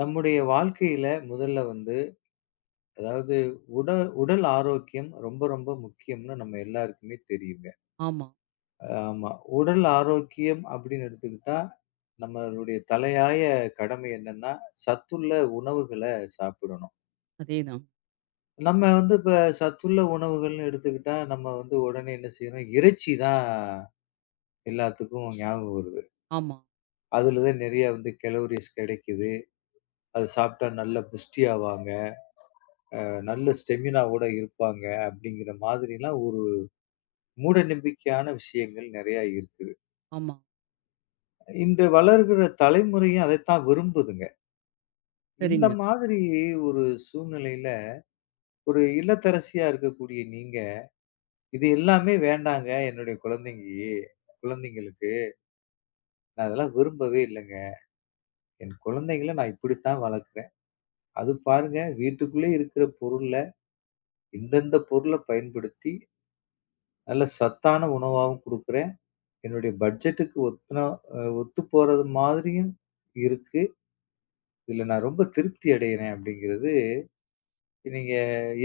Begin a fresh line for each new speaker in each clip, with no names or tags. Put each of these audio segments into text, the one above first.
நம்முடைய வாழ்க்கையில முதல்ல வந்து அதாவது உடல் உடல் ஆரோக்கியம் ரொம்ப ரொம்ப முக்கியம்னு நம்ம எல்லாருக்குமே தெரியுங்க.
ஆமா.
ஆமா. உடல் ஆரோக்கியம் அப்படின்னு எடுத்துக்கிட்டா, நம்மளுடைய தலையாய கடமை என்னன்னா, சத்துள்ள உணவுகள சாப்பிடணும்.
அதேதான்.
நம்ம வந்து இப்ப சத்துள்ள உணவுகள்னு எடுத்துக்கிட்டா, நம்ம வந்து உடனே என்ன செய்றோம், இறைச்சி தான் எல்லாத்துக்கும் ஞாபகம் வருது.
ஆமா,
அதுல தான் நெறைய வந்து கலோரிஸ் கிடைக்குது. அது சாப்பிட்டா நல்ல புஷ்டியாவாங்க. நல்ல ஸ்டெமினாவோட இருப்பாங்க அப்படிங்கிற மாதிரிலாம் ஒரு மூட நம்பிக்கையான விஷயங்கள் நிறைய இருக்குது.
ஆமா.
இன்று வளர்கிற தலைமுறையும் அதைத்தான் விரும்புதுங்க. இந்த
சரிங்க.
மாதிரி ஒரு சூழ்நிலையில ஒரு இல்லத்தரசியா இருக்கக்கூடிய நீங்க, இது எல்லாமே வேண்டாங்க என்னுடைய குழந்தைக்கு குழந்தைங்களுக்கு நான் அதெல்லாம் விரும்பவே இல்லங்க. என் குழந்தைங்கள நான் இப்படித்தான் வளர்க்கிறேன். அது பாருங்க வீட்டுக்குள்ளே இருக்கிற பொருள்ல இந்தந்த பொருள பயன்படுத்தி நல்ல சத்தான உணவாவும் குடுக்குறேன். என்னுடைய பட்ஜெட்டுக்கு ஒத்துனா ஒத்து போறது மாதிரியும் இருக்கு. இதுல நான் ரொம்ப திருப்தி அடையறேன் அப்படிங்கிறது, நீங்க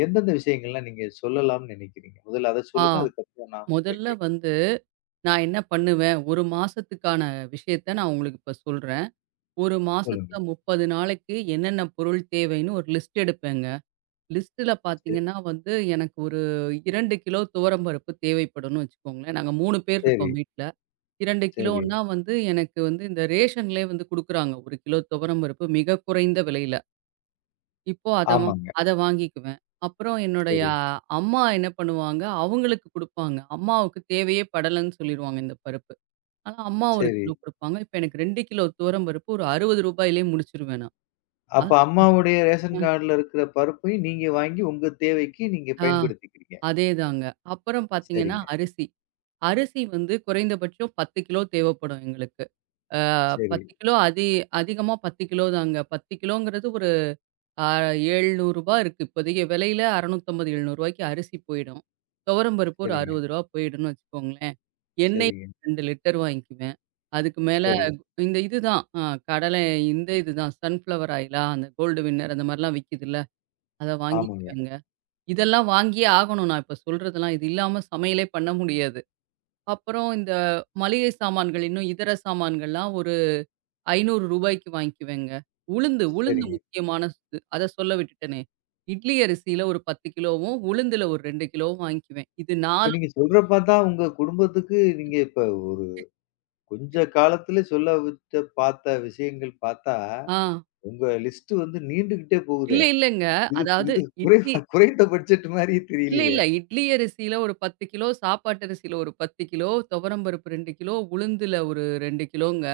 எந்தெந்த விஷயங்கள்லாம் நீங்க சொல்லலாம்ன்னு நெனைக்கிறீங்க? முதல்ல அத
ஆ
சொல்லுங்க. அதுக்கப்புறம் நான் மத்த
முதல்ல
கேட்க
வந்து நான் என்ன பண்ணுவேன், 1 மாசத்துக்கான விஷயத்த நான் உங்களுக்கு இப்ப சொல்றேன். 1
சொல்லுங்க.
மாசத்துல 30 நாளைக்கு என்னென்ன பொருள் தேவைன்னு ஒரு லிஸ்ட் எடுப்பேங்க. லிஸ்ட்ல
சே
பார்த்தீங்கன்னா வந்து எனக்கு ஒரு 2 கிலோ துவரம் பருப்பு தேவைப்படும்னு வச்சுக்கோங்களேன். நாங்க 3 பேர்
சரி,
இருக்கோம் வீட்ல. 2
சரி.
கிலோன்னா வந்து எனக்கு வந்து இந்த ரேஷன்லேயே வந்து குடுக்குறாங்க. 1 கிலோ துவரம் பருப்பு மிக குறைந்த விலையில. இப்போ
ஆமாங்க.
அத வாங்கிக்குவேன். அப்புறம் என்னுடைய
சரி,
அம்மா என்ன பண்ணுவாங்க, அவங்களுக்கு குடுப்பாங்க. அம்மாவுக்கு தேவையே படலன்னு சொல்லிருவாங்க இந்த பருப்பு. ஆனா அம்மா 1
சரி.
கிலோ குடுப்பாங்க. இப்ப எனக்கு 2 கிலோ துவரம் பருப்பு ஒரு ரூ. 60லயே முடிச்சுருவேன் நான். அ
அப்ப அம்மாவுடைய ரேஷன் கார்டுல இருக்கிற பருப்பையும் நீங்க வாங்கி உங்க தேவைக்கு நீங்க
ஆ
பயன்படுத்திக்கிறீங்க.
அதேதாங்க. அப்புறம் பார்த்தீங்கன்னா
சரிங்க.
அரிசி. அரிசி வந்து குறைந்தபட்சம் 10 கிலோ தேவைப்படும் எங்களுக்கு. ஆ
சரி,
10 கிலோ அதிகமா 10 கிலோ தாங்க. 10 கிலோங்கிறது ரூ. 700 இருக்கு. இப்போதைய விலையில 650, 700 அரிசி போயிடும். துவரம் பருப்பு ஒரு ரூ.
சரிங்க,
60 போயிடும்னு வச்சுக்கோங்களேன். எண்ணெய்
சரிங்க,
2 லிட்டர் வாங்கிக்குவேன். அதுக்கு மேல
சரி.
இந்த இதுதான் கடலை இந்த இதுதான் சன்ஃப்ளவர் ஆயிலா, அந்த கோல்டு வின்னர் அந்த மாரிலாம் விக்கிதுல்ல, அத
ஆமாங்க.
வாங்கிக்குவேங்க. இதெல்லாம் வாங்கியே ஆகணும். நான் இப்ப சொல்றதெல்லாம் இது இல்லாம சமையலே பண்ண முடியாது. அப்புறம் இந்த மளிகை சாமான்கள், இன்னும் இதர சாமான்கள்லாம் ஒரு ரூ. 500க்கு வாங்கிக்குவேங்க. உளுந்து உளுந்து
சரிங்க.
முக்கியமானது. அத சொல்ல விட்டுட்டனே. இட்லி அரிசியில ஒரு 10 கிலோவும், உளுந்துல ஒரு 2 கிலோவும் வாங்கிக்குவேன். இது
இப்ப
4
நீங்க சொல்ற பார்த்தா உங்க குடும்பத்துக்கு நீங்க இப்ப ஒரு கொஞ்ச காலத்துல சொல்ல வித்த பார்த்த விஷயங்கள் பார்த்தா,
ஆ
உங்க லிஸ்ட் வந்து நீண்டுகிட்டே
இல்ல
போகுதே!
இல்லங்க.
இது
அதாவது
இது
இட்லி
குறைவா குறைந்த பட்ஜெட் மாரியே
இல்ல
தெரியலையே!
இல்ல. இட்லி அரிசியில ஒரு 10 கிலோ, சாப்பாட்டு அரிசியில ஒரு 10 கிலோ, துவரம்பருப்பு 2 கிலோ, உளுந்துல ஒரு 2 கிலோங்க.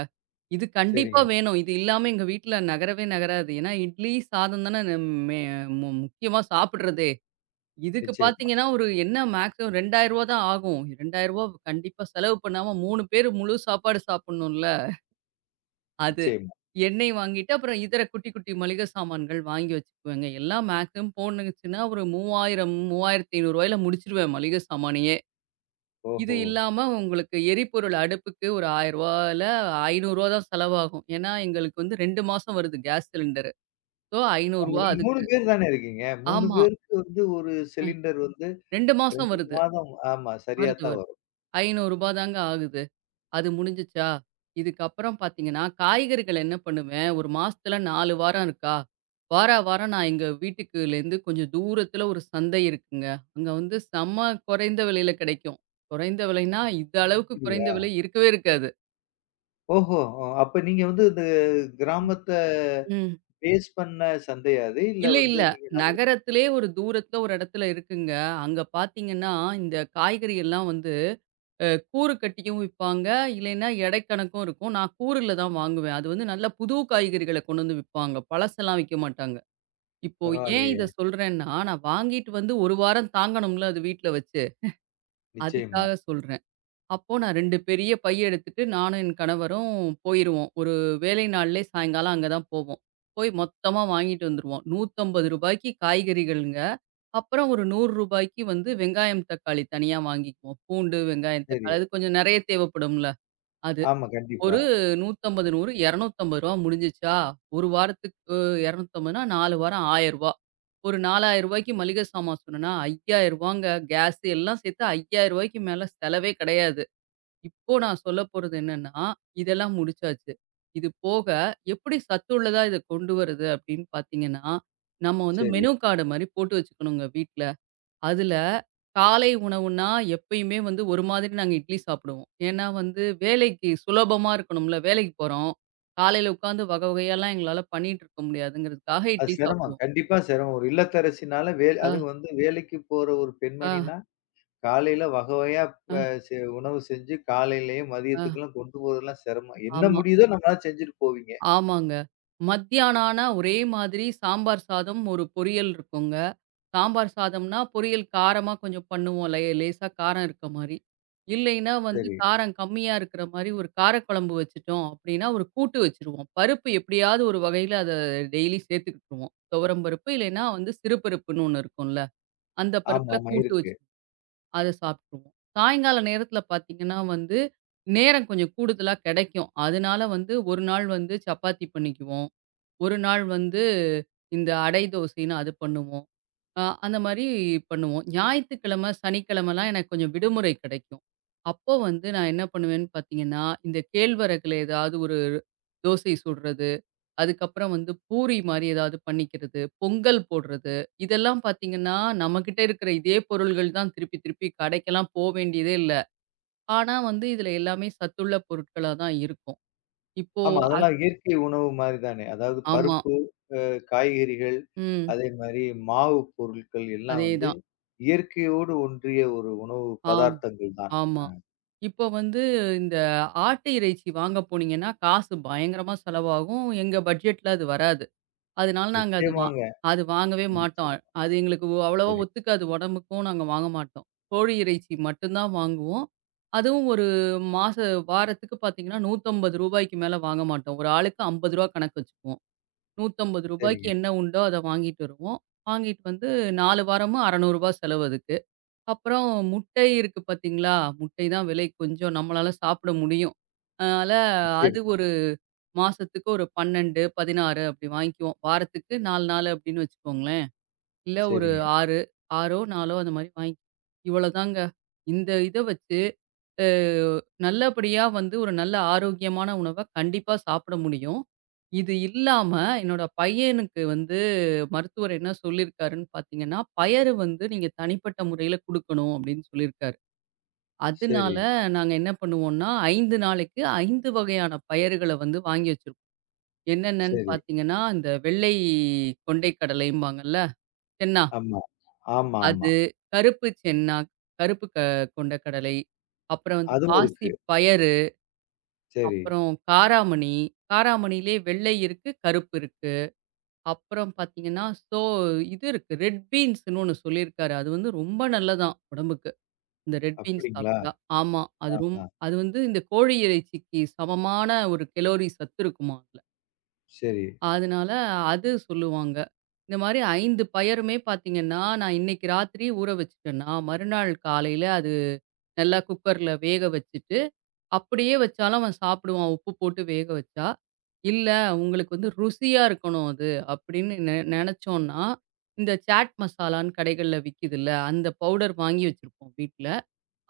இது கண்டிப்பா
சரிங்க.
வேணும். இது இல்லாம எங்க வீட்ல நகரவே நகராது. ஏன்னா இட்லி, சாதம் தானே நம் மே முக்கியமா சாப்பிடுறது. இதுக்கு
நிச்சயமா,
பார்த்தீங்கன்னா, ஒரு என்ன மேக்ஸிமம் ரூ. 2000 தான் ஆகும். ரூ. 2000 கண்டிப்பா செலவு பண்ணாம 3 பேரு முழு சாப்பாடு சாப்பிடணும்ல, அது.
நிச்சயமா.
எண்ணெய் வாங்கிட்டு, அப்புறம் இதர குட்டி, குட்டி மளிகை சாமான்கள் வாங்கி வச்சுக்குவேங்க. எல்லாம் மேக்ஸிமம் போணுச்சுன்னா ஒரு 3000 ரூ. 3500ல முடிச்சுருவேன் மளிகை சாமானையே. இது
ஓஹோ!
இல்லாம உங்களுக்கு எரிபொருள் அடுப்புக்கு ஒரு ரூ. 1000ல ரூ. 500 தான் செலவாகும். ஏன்னா, எங்களுக்கு வந்து 2 மாசம் வருது கேஸ் சிலிண்டரு. ஸோ ரூ. 500
ஆமா நீங்க 3
அதுக்கு.
பேர் தானே இருக்கீங்க. 3
ஆமா.
பேருக்கு வந்து ஒரு சிலிண்டர் வந்து
2 மாசம்
2
வருது.
மாதம் ஆமா சரியா
வருது,
தான்
வருது. ரூ.
வரும்.
500 தாங்க ஆகுது. அது முடிஞ்சுச்சா? இதுக்கப்புறம் பார்த்தீங்கன்னா, காய்கறிகள் என்ன பண்ணுவேன், ஒரு மாசத்துல 4 வாரம் இருக்கா, வாரா வாரம் நான் எங்க வீட்டுக்குலேருந்து கொஞ்சம் தூரத்துல ஒரு சந்தை இருக்குங்க. அங்க வந்து செம்ம குறைந்த விலையில கிடைக்கும். குறைந்த விலைன்னா, இந்த அளவுக்கு குறைந்த
அப்படியா?
விலை இருக்கவே இருக்காது.
ஓஹோ! ஓ, அப்ப நீங்க வந்து இந்த கிராமத்த
ம்.
பேஸ் பண்ண சந்தையா அது? இல்ல
இல்ல,
வந்து
இல்ல.
நீங்க
நகரத்திலே ஒரு தூரத்துல ஒரு இடத்துல இருக்குங்க. அங்க பார்த்தீங்கன்னா, இந்த காய்கறி எல்லாம் வந்து கூறு கட்டியும் விப்பாங்க. இல்லைன்னா எடை கணக்கும் இருக்கும். நான் கூறுல தான் வாங்குவேன். அது வந்து நல்ல புது காய்கறிகள கொண்டு வந்து விப்பாங்க. பழசெல்லாம் விக்க மாட்டாங்க. இப்போ ஏன் இத
பரவாயில்லையே!
சொல்றேன்னா, நான் வாங்கிட்டு வந்து 1 வாரம் தாங்கணும்ல அது வீட்ல வச்சு.
நிச்சயமா.
அதுக்காக சொல்றேன். அப்போ நான் 2 பெரிய பை எடுத்துட்டு நானும் என் கணவரும் போயிருவோம். ஒரு வேலை நாள்லயே சாயங்காலம் அங்க தான் போவோம். போய் மொத்தமா வாங்கிட்டு வந்துருவோம். ரூ. 150க்கு காய்கறிகள்ங்க. அப்புறம் ஒரு ரூ. 100க்கு வந்து வெங்காயம், தக்காளி தனியா வாங்கிக்குவோம். பூண்டு, வெங்காயம்,
சரி.
தக்காளி அது கொஞ்சம் நெறைய தேவைப்படும்ல. அது
ஆமா கண்டிப்பா.
ஒரு 150, 100 ரூ. 250 முடிஞ்சுச்சா, ஒரு வாரத்துக்கு 250ன்னா 4 வாரம் ரூ. 1000. ஒரு ரூ. 4000க்கு மளிகை சாமான் சொன்னனா ரூ. 5000ங்க. கேஸ் எல்லாம் சேர்த்து ரூ. 5000க்கு மேல செலவே கிடையாது. இப்போ நான் சொல்லப்போறது என்னன்னா, இதெல்லாம் முடிச்சாச்சு. இது போக எப்படி சத்துள்ளதா இத கொண்டு வரது அப்படின்னு பார்த்தீங்கன்னா, நம்ம வந்து
சரி.
மெனு கார்டு மாரி போட்டு வச்சுக்கணுங்க வீட்ல. அதுல காலை உணவுன்னா எப்பயுமே வந்து ஒரு மாதிரி நாங்க இட்லி சாப்பிடுவோம். ஏன்னா வந்து வேலைக்கு சுலபமா இருக்கணும்ல. வேலைக்கு போறோம். காலையில உட்காந்து வகை வகையாலாம் எங்களால பண்ணிட்டு இருக்க முடியாதுங்கிறதுக்காக
அது
இட்லி
சிரமம்.
சாப்பிடுவோம்.
கண்டிப்பா சிரமம். ஒரு இல்லத்தரசினால வே
அ,
அதுவும் வந்து வேலைக்கு போற ஒரு
அ,
பெண்மணின்னா, காலையில வகை வகையா
அ,
ப செ உணவு செஞ்சு காலையிலயும்,
அ.
மதியத்துக்கெல்லாம் கொண்டு போறதெல்லாம் சிரமம். என்ன
ஆமா.
முடியுதோ நம்மளால செஞ்சுட்டு போவீங்க.
ஆமாங்க. மத்தியானம் ஆனா ஒரே மாதிரி சாம்பார் சாதம், ஒரு பொரியல் இருக்குங்க. சாம்பார் சாதம்னா, பொரியல் காரமா கொஞ்சம் பண்ணுவோம். லேசா காரம் இருக்க மாரி. இல்லைன்னா வந்து
சரி.
காரம் கம்மியா இருக்கிற மாரி ஒரு காரக்குழம்பு வச்சுட்டோம் அப்டின்னா, ஒரு கூட்டு வச்சுருவோம். பருப்பு எப்படியாவது ஒரு வகையில அத டெய்லி சேர்த்துக்கிட்டுருவோம். துவரம் பருப்பு இல்லைன்னா வந்து சிறு பருப்புன்னு ஒண்ணு இருக்கும்ல. அந்த
ஆமா,
பருப்புல
ஆமா.
கூட்டு
இருக்கு.
வச்சு அத சாப்பிட்ருவோம். சாயங்கால நேரத்தில பார்த்தீங்கன்னா வந்து, நேரம் கொஞ்சம் கூடுதலா கிடைக்கும். அதனால வந்து ஒரு நாள் வந்து சப்பாத்தி பண்ணிக்குவோம். ஒரு நாள் வந்து இந்த அடை தோசைன்னு அது பண்ணுவோம். அந்த மாரி பண்ணுவோம். ஞாயித்துக்கிழமை, சனிக்கிழமைலாம் எனக்கு கொஞ்சம் விடுமுறை கிடைக்கும். அப்போ வந்து நான் என்ன பண்ணுவேன்னு பார்த்தீங்கன்னா, இந்த கேழ்வரகுல ஏதாவது ஒரு தோசை சுடுறது. அதுக்கப்புறம் வந்து பூரி மாரி ஏதாவது பண்ணிக்கிறது, பொங்கல் போடுறது. இதெல்லாம் பார்த்தீங்கன்னா, நம்மகிட்ட இருக்கிற இதே பொருள்கள் தான் திருப்பி திருப்பி கடைக்கெல்லாம் போ வேண்டியதே இல்ல. ஆனா வந்து இதுல எல்லாமே சத்துள்ள பொருட்களா தான் இருக்கும். இப்போ
ஆமா,
அஸ்
அதெல்லாம் இயற்கை உணவு மாரி தானே. அதாவது
ஆமா.
பருப்பு, அ காய்கறிகள்,
ம்.
அதே மாரி மாவு பொருட்கள் எல்லாம் வந்து
அதேதான்.
இயற்கையோடு ஒன்றிய ஒரு உணவு
ஆம்.
பதார்த்தங்கள் தான்.
ஆமா.
அ
இப்போ வந்து இந்த ஆட்டு இறைச்சி வாங்க போனீங்கன்னா, காசு பயங்கரமா செலவாகும். எங்க பட்ஜெட்ல அது வராது. அதனால நாங்க
நிச்சயமாங்க.
அது வாங்கவே மாட்டோம்.
நிச்சயம்.
அது எங்களுக்கு அவ்வளவா
சரி.
ஒத்துக்காது. உடம்புக்கும் நாங்க வாங்க மாட்டோம். கோழி இறைச்சி மட்டும் தான் வாங்குவோம். அதுவும் ஒரு மாச வாரத்துக்கு பார்த்தீங்கன்னா, ரூ. 150க்கு மேல வாங்க மாட்டோம். ஒரு ஆளுக்கு ரூ. 50 கணக்கு வச்சுக்குவோம். ரூ. 150க்கு
சரிங்க.
என்ன உண்டோ அத வாங்கிட்டு வருவோம். வாங்கிட்டு வந்து 4 வாரமும் ரூ. 600 செலவு அதுக்கு. அப்புறம் முட்டை இருக்கு பார்த்தீங்களா? முட்டை தான் விலை கொஞ்சம் நம்மளால சாப்பிட முடியும். அதனால அது
நிச்சயமா.
மாசத்துக்கு ஒரு 12, 16 அப்படி வாங்கிக்குவோம். வாரத்துக்கு 4 நாள் அப்படின்னு வச்சுக்கோங்களேன். இல்ல ஒரு
சரிங்க.
6, 6ஓ 4ஓ அந்த மாரி வாங்கி இவ்வளோதாங்க. இந்த இத வச்சு அ நல்லபடியா வந்து ஒரு நல்ல ஆரோக்கியமான உணவ கண்டிப்பா சாப்பிட முடியும். இது இல்லாம என்னோட பையனுக்கு வந்து மருத்துவர் என்ன சொல்லியிருக்காருன்னு பார்த்தீங்கன்னா, பயறு வந்து நீங்க தனிப்பட்ட முறையில குடுக்கணும் அப்படின்னு சொல்லியிருக்காரு.
சரி.
அதனால நாங்க என்ன பண்ணுவோம்னா, 5 நாளைக்கு 5 வகையான பயறுகள வந்து வாங்கி வச்சிருவோம். என்னென்னன்னு
சரி.
பார்த்தீங்கன்னா, இந்த வெள்ளை கொண்டை கடலைம்பாங்கல்ல, சென்னா.
ஆமா. ஆமாமா.
அது, கருப்பு சென்னா, கருப்பு கொண்டக்கடலை, அப்புறம் வந்து
அதுவும்
பாசி
இருக்கு.
பயறு,
சரி.
அப்புறம் காராமணி. காராமணியிலே வெள்ளை இருக்கு, கருப்பு இருக்கு. அப்புறம் பார்த்தீங்கன்னா, இது இருக்கு. ரெட் பீன்ஸ்ன்னு ஒண்ணு சொல்லியிருக்காரு. அது வந்து ரொம்ப நல்லதாம் உடம்புக்கு. இந்த ரெட் பீன்ஸ்
அப்படிங்களா?
சாப்பிட்டா. ஆமா.
ஆஹா.
அது வந்து இந்த கோழி இறைச்சிக்கு சமமான ஒரு கலோரி சத்து இருக்குமாம் அதுல.
சரி,
அதனால அது சொல்லுவாங்க. இந்த மாரி 5 பயருமே பார்த்தீங்கன்னா, நான் இன்னைக்கு ராத்திரி ஊற வச்சுட்டேன்னா, மறுநாள் காலையில அது நல்லா குக்கர்ல வேக வச்சுட்டு, அப்படியே வச்சாலும் அவன் சாப்பிடுவான். உப்பு போட்டு வேக வச்சா. இல்ல உங்களுக்கு வந்து ருசியா இருக்கணும் அது அப்படின்னு நெனச்சோம்ன்னா, இந்த சாட் மசாலான்னு கடைகள்ல விக்குதுல்ல, அந்த பவுடர் வாங்கி வச்சிருப்போம் வீட்ல.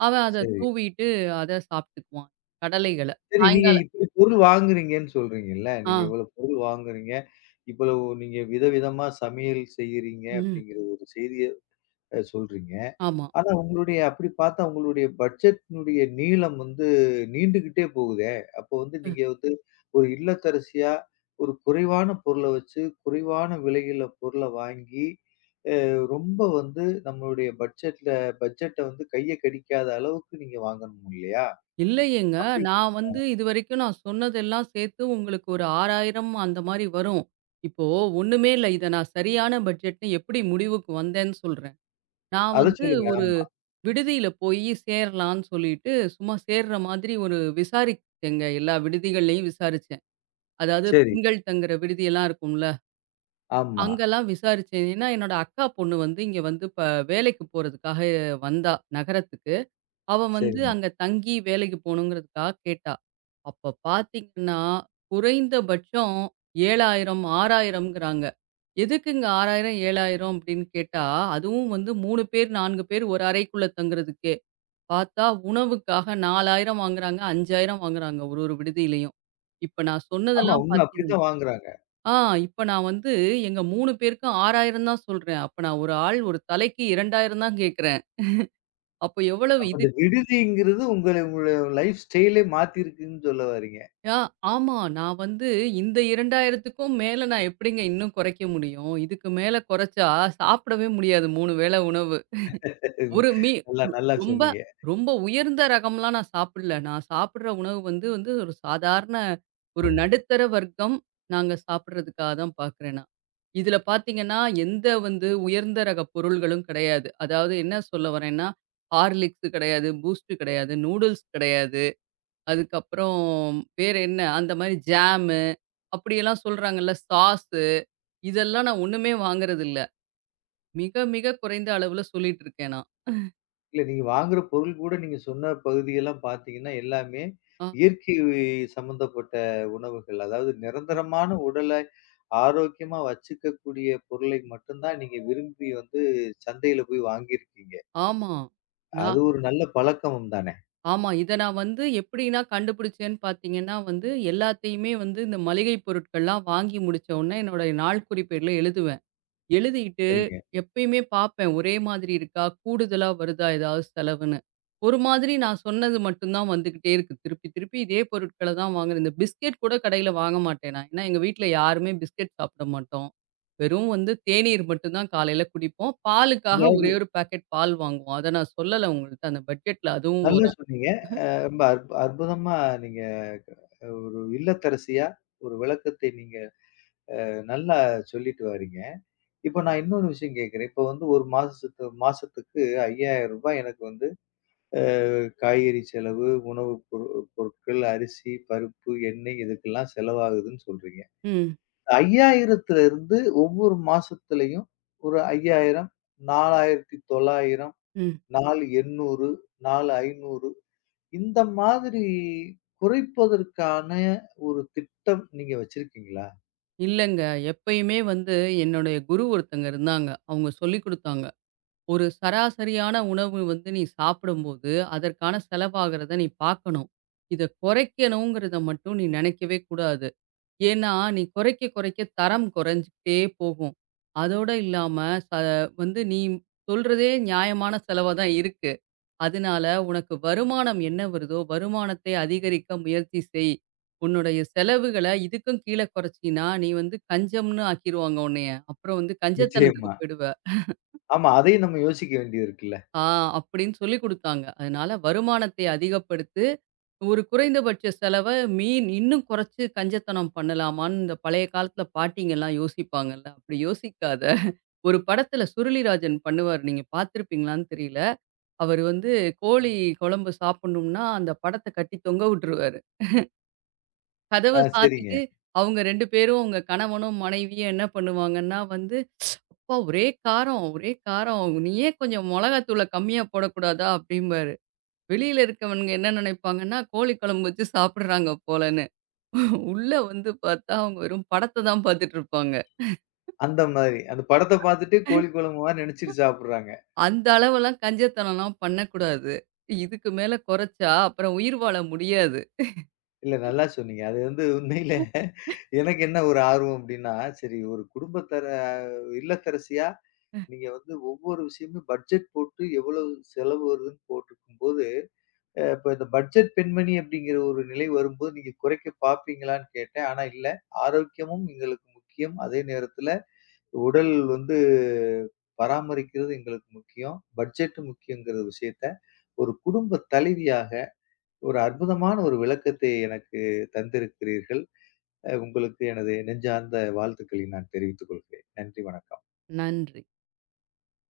அவன் அத
சரி.
தூவிட்டு அத சாப்பிட்டுக்குவான். கடலைகள.
சரி நீங்க
சாயங்காலம்
இப்படி பொருள் வாங்குறீங்கன்னு சொல்றீங்கல்ல.
ஆ.
நீங்க இவ்வளவு பொருள் வாங்குறீங்க. இவ்வளவு நீங்க விதவிதமா சமையல் செய்யறீங்க
ம்.
அப்படிங்கிற ஒரு செய்திய சொல்றீங்க.
ஆமா.
ஆனா உங்களுடைய அப்படி பார்த்தா உங்களுடைய பட்ஜெட்டினுடைய நீளம் வந்து நீண்டுகிட்டே போகுதே. அப்போ வந்து நீங்க வந்து ஒரு இல்லத்தரசியா ஒரு குறைவான பொருள வச்சு, குறைவான விலையில பொருள வாங்கி ரொம்ப வந்து நம்மளுடைய பட்ஜெட்ல பட்ஜெட்ட வந்து கைய கடிக்காத அளவுக்கு நீங்க வாங்கணும் இல்லையா?
இல்லையேங்க.
அப்படி
நான் வந்து இதுவரைக்கும் நான் சொன்னதெல்லாம் சேர்த்து உங்களுக்கு ஒரு 6,000 அந்த மாரி வரும். இப்போ ஒண்ணுமே இல்ல. இத நான் சரியான பட்ஜெட்ன்னு எப்படி முடிவுக்கு வந்தேன்னு சொல்றேன். நான்
அத
வந்து
சொல்லுங்க.
ஒரு
ஆமா.
விடுதியில போயி சேரலான்னு சொல்லிட்டு, சும்மா சேர்ற மாதிரி ஒரு விசாரிச்சேங்க. எல்லா விடுதிகள்லயும் விசாரிச்சேன். அதாவது
சரி.
பெண்கள் தங்குற விடுதியெல்லாம் இருக்கும்ல.
ஆமா.
அங்கலாம் விசாரிச்சேன். ஏன்னா, என்னோட அக்கா பொண்ணு வந்து இங்க வந்து இப்ப வேலைக்கு போறதுக்காக வந்தா நகரத்துக்கு. அவ வந்து
சரிங்க.
அங்க தங்கி வேலைக்கு போகணுங்கிறதுக்காக கேட்டா. அப்ப பார்த்தீங்கன்னா, குறைந்தபட்சம் 7,000, 6,000ங்கிறாங்க. எதுக்குங்க 6,000, 7,000 அப்படின்னு கேட்டா, அதுவும் வந்து 3 பேர், 4 பேர் ஒரு அறைக்குள்ள தங்குறதுக்கே. பார்த்தா உணவுக்காக 4,000 வாங்குறாங்க, 5,000 வாங்குறாங்க ஒரு ஒரு விடுதியிலயும். இப்ப நான்
ஆமா.
சொன்னதெல்லாம்
உண்ம
பார்த்தீங்க
அப்படித்தான் வாங்குறாங்க.
ஆ இப்ப நான் வந்து எங்க 3 பேருக்கும் 6,000 தான் சொல்றேன். அப்ப நான் ஒரு ஆள் ஒரு தலைக்கு 2,000 தான் கேட்கிறேன். அப்ப எவ்வளவு
அப்ப
இது
இந்த விடுதிங்கிறது உங்கள உங்கள லைஃப் ஸ்டைலே மாத்திருக்குன்னு சொல்ல வர்றீங்க.
ஆ, ஆமா. நான் வந்து இந்த 2000க்கும் மேல நான் எப்படிங்க இன்னும் குறைக்க முடியும்? இதுக்கு மேல குறைச்சா சாப்பிடவே முடியாது 3 வேள உணவு. ஒரு மீ
நல்லா நல்லா
ரொம்ப
சொன்னீங்க.
ரொம்ப உயர்ந்த ரகம்லாம் நான் சாப்பிடல. நான் சாப்பிடுற உணவு வந்து வந்து ஒரு சாதாரண ஒரு நடுத்தர வர்க்கம் நாங்க சாப்பிடுறதுக்காக தான் பார்க்குறேன் நான். இதில பார்த்தீங்கன்னா, எந்த வந்து உயர்ந்த ரக பொருள்களும் கிடையாது. அதாவது என்ன சொல்ல வரேன்னா, ஹார்லிக்ஸ் கிடையாது, பூஸ்ட் கிடையாது, நூடுல்ஸ் கிடையாது. அதுக்கப்புறம் வேறு என்ன? அந்த மாரி ஜாமு, அப்படியெல்லாம் சொல்றாங்கல்ல, சாஸு இதெல்லாம் நான் ஒண்ணுமே வாங்குறதில்ல. மிக, மிக குறைந்த அளவுல சொல்லிட்டு இருக்கேன் நான்.
இல்ல நீங்க வாங்குற பொருள் கூட நீங்க சொன்ன பகுதியெல்லாம் பார்த்தீங்கன்னா, எல்லாமே
ஆ
இயற்கை சம்மந்தப்பட்ட உணவுகள். அதாவது நிரந்தரமான உடல ஆரோக்கியமா வச்சுக்கக்கூடிய பொருளை மட்டும் தான் நீங்க விரும்பி வந்து சந்தையில போய் வாங்கியிருக்கீங்க.
ஆமா.
அது
நான்
ஒரு நல்ல பழக்கமும் தானே!
ஆமா. இத நான் வந்து எப்படின்னா கண்டுபிடிச்சேன்னு பார்த்தீங்கன்னா வந்து, எல்லாத்தையுமே வந்து இந்த மளிகை பொருட்கள்லாம் வாங்கி முடிச்ச உடனே என்னோட நாள் குறிப்பேடுல எழுதுவேன். எழுதிக்கிட்டு
சரிங்க.
எப்பயுமே பார்ப்பேன். ஒரே மாதிரி இருக்கா? கூடுதலா வருதா ஏதாவது செலவுன்னு? ஒரு மாதிரி நான் சொன்னது மட்டும் தான் வந்துகிட்டே இருக்கு. திருப்பி திருப்பி இதே பொருட்கள தான் வாங்குறேன். இந்த பிஸ்கெட் கூட கடையில வாங்க மாட்டேன் நான். ஏன்னா எங்க வீட்ல யாருமே பிஸ்கெட் சாப்பிட மாட்டோம். வெறும் வந்து தேநீர் மட்டும் தான் காலையில குடிப்போம். பாலுக்காக
அதாவது
ஒரே ஒரு பாக்கெட் பால் வாங்குவோம். அத நான் சொல்லல உங்கள்ட்ட. அந்த பட்ஜெட்ல அதுவும்
நல்லா
வரும்.
சொன்னீங்க. ரொம்ப அற்புதமா நீங்க ஒரு இல்லத்தரசியா ஒரு விளக்கத்தை நீங்க நல்லா சொல்லிட்டு வாரீங்க. இப்ப நான் இன்னொரு விஷயம் கேட்கிறேன். இப்ப வந்து 1 மாசத்துக்கு ரூ. 5,000 எனக்கு வந்து அ காய்கறி செலவு, உணவு பொருட்கள், அரிசி, பருப்பு, எண்ணெய் இதுக்கெல்லாம் செலவாகுதுன்னு சொல்றீங்க. ரூ.
ம்,
5000 ஒவ்வொரு மாசத்துலயும் ஒரு 5000, 4900,
ம்.
4800, 4500 இந்த மாதிரி குறைப்பதற்கான ஒரு திட்டம் நீங்க வச்சிருக்கீங்களா?
இல்லங்க. எப்பயுமே வந்து என்னுடைய குரு ஒருத்தங்க இருந்தாங்க. அவங்க சொல்லிக் குடுத்தாங்க. ஒரு சராசரியான உணவு வந்து நீ சாப்பிடும்போது, அதற்கான செலவாகிறத நீ பார்க்கணும். இத குறைக்கணுங்கிறத மட்டும் நீ நினைக்கவே கூடாது. ஏன்னா, நீ குறைக்க குறைக்க தரம் குறைஞ்சுக்கிட்டே போகும். அதோட இல்லாம ச வந்து நீ சொல்றதே நியாயமான செலவா தான் இருக்கு. அதனால உனக்கு வருமானம் என்ன வருதோ, வருமானத்தை அதிகரிக்க முயற்சி செய். உன்னுடைய செலவுகள இதுக்கும் கீழ குறைச்சீன்னா, நீ வந்து கஞ்சம்ன்னு ஆக்கிருவாங்க உன்னைய. அப்புறம் வந்து கஞ்சத்தனத்துக்கு
நிச்சயமா.
போயிடுவ.
ஆமா, அதையும் நம்ம யோசிக்க வேண்டியது இருக்குல்ல.
ஆ அப்படின்னு சொல்லிக் குடுத்தாங்க. அதனால வருமானத்தை அதிகப்படுத்து, ஒரு குறைந்தபட்ச செலவ மீன் இன்னும் குறைச்சு கஞ்சத்தனம் பண்ணலாமான்னு இந்த பழைய காலத்துல பாட்டிங்கலாம் யோசிப்பாங்கல்ல. அப்படி யோசிக்காத ஒரு படத்துல சுருளிராஜன் பண்ணுவாரு. நீங்க பார்த்திருப்பீங்களான்னு தெரியல. அவரு வந்து கோழி குழம்பு சாப்பிடணும்னா அந்த படத்த கட்டி தொங்க விட்டுருவாரு. கதவ
ஆ சரிங்க.
சாத்திட்டு அவங்க 2 பேரும் அவங்க கணவனும், மனைவியும் என்ன பண்ணுவாங்கன்னா வந்து, "அப்பா ஒரே காரம், ஒரே காரம். நீ ஏன் கொஞ்சம் மொளகாத்தூள கம்மியா போடக்கூடாதா?" அப்படிம்பாரு. வெளியில இருக்கவனுங்க என்ன நினைப்பாங்கன்னா, கோழி குழம்பு வச்சு சாப்பிடுறாங்க போலன்னு. உள்ள வந்து பார்த்தா, அவங்க வெறும் படத்த தான் பார்த்துட்டு இருப்பாங்க.
அந்த மாதிரி. அந்த படத்த பார்த்துட்டு கோழி குழம்பு மாரி நெனச்சுட்டு சாப்பிடுறாங்க.
அந்த அளவெல்லாம் கஞ்சத்தனம்லாம் பண்ணக்கூடாது. இதுக்கு மேல குறைச்சா, அப்புறம் உயிர் வாழ முடியாது.
இல்ல நல்லா சொன்னீங்க. அது வந்து உண்மையில எனக்கு என்ன ஒரு ஆர்வம் அப்டின்னா, சரி ஒரு குடும்பத்தர இல்லத்தரசியா நீங்க வந்து ஒவ்வொரு விஷயமும் பட்ஜெட் போட்டு எவ்வளவு செலவு வருதுன்னு போட்டிருக்கும்போது, இப்ப இந்த பட்ஜெட் பெண்மணி அப்படிங்கிற ஒரு நிலை வரும்போது நீங்க குறைக்க பார்ப்பீங்களான்னு கேட்டேன். ஆனா இல்ல. ஆரோக்கியமும் எங்களுக்கு முக்கியம். அதே நேரத்துல உடல் வந்து பராமரிக்கிறது எங்களுக்கு முக்கியம். பட்ஜெட் முக்கியங்கிற விஷயத்த ஒரு குடும்ப தலைவியாக ஒரு அற்புதமான ஒரு விளக்கத்தை எனக்கு தந்திருக்கிறீர்கள். உங்களுக்கு எனது நெஞ்சார்ந்த வாழ்த்துக்களை நான் தெரிவித்துக் கொள்கிறேன். நன்றி, வணக்கம்.
நன்றி.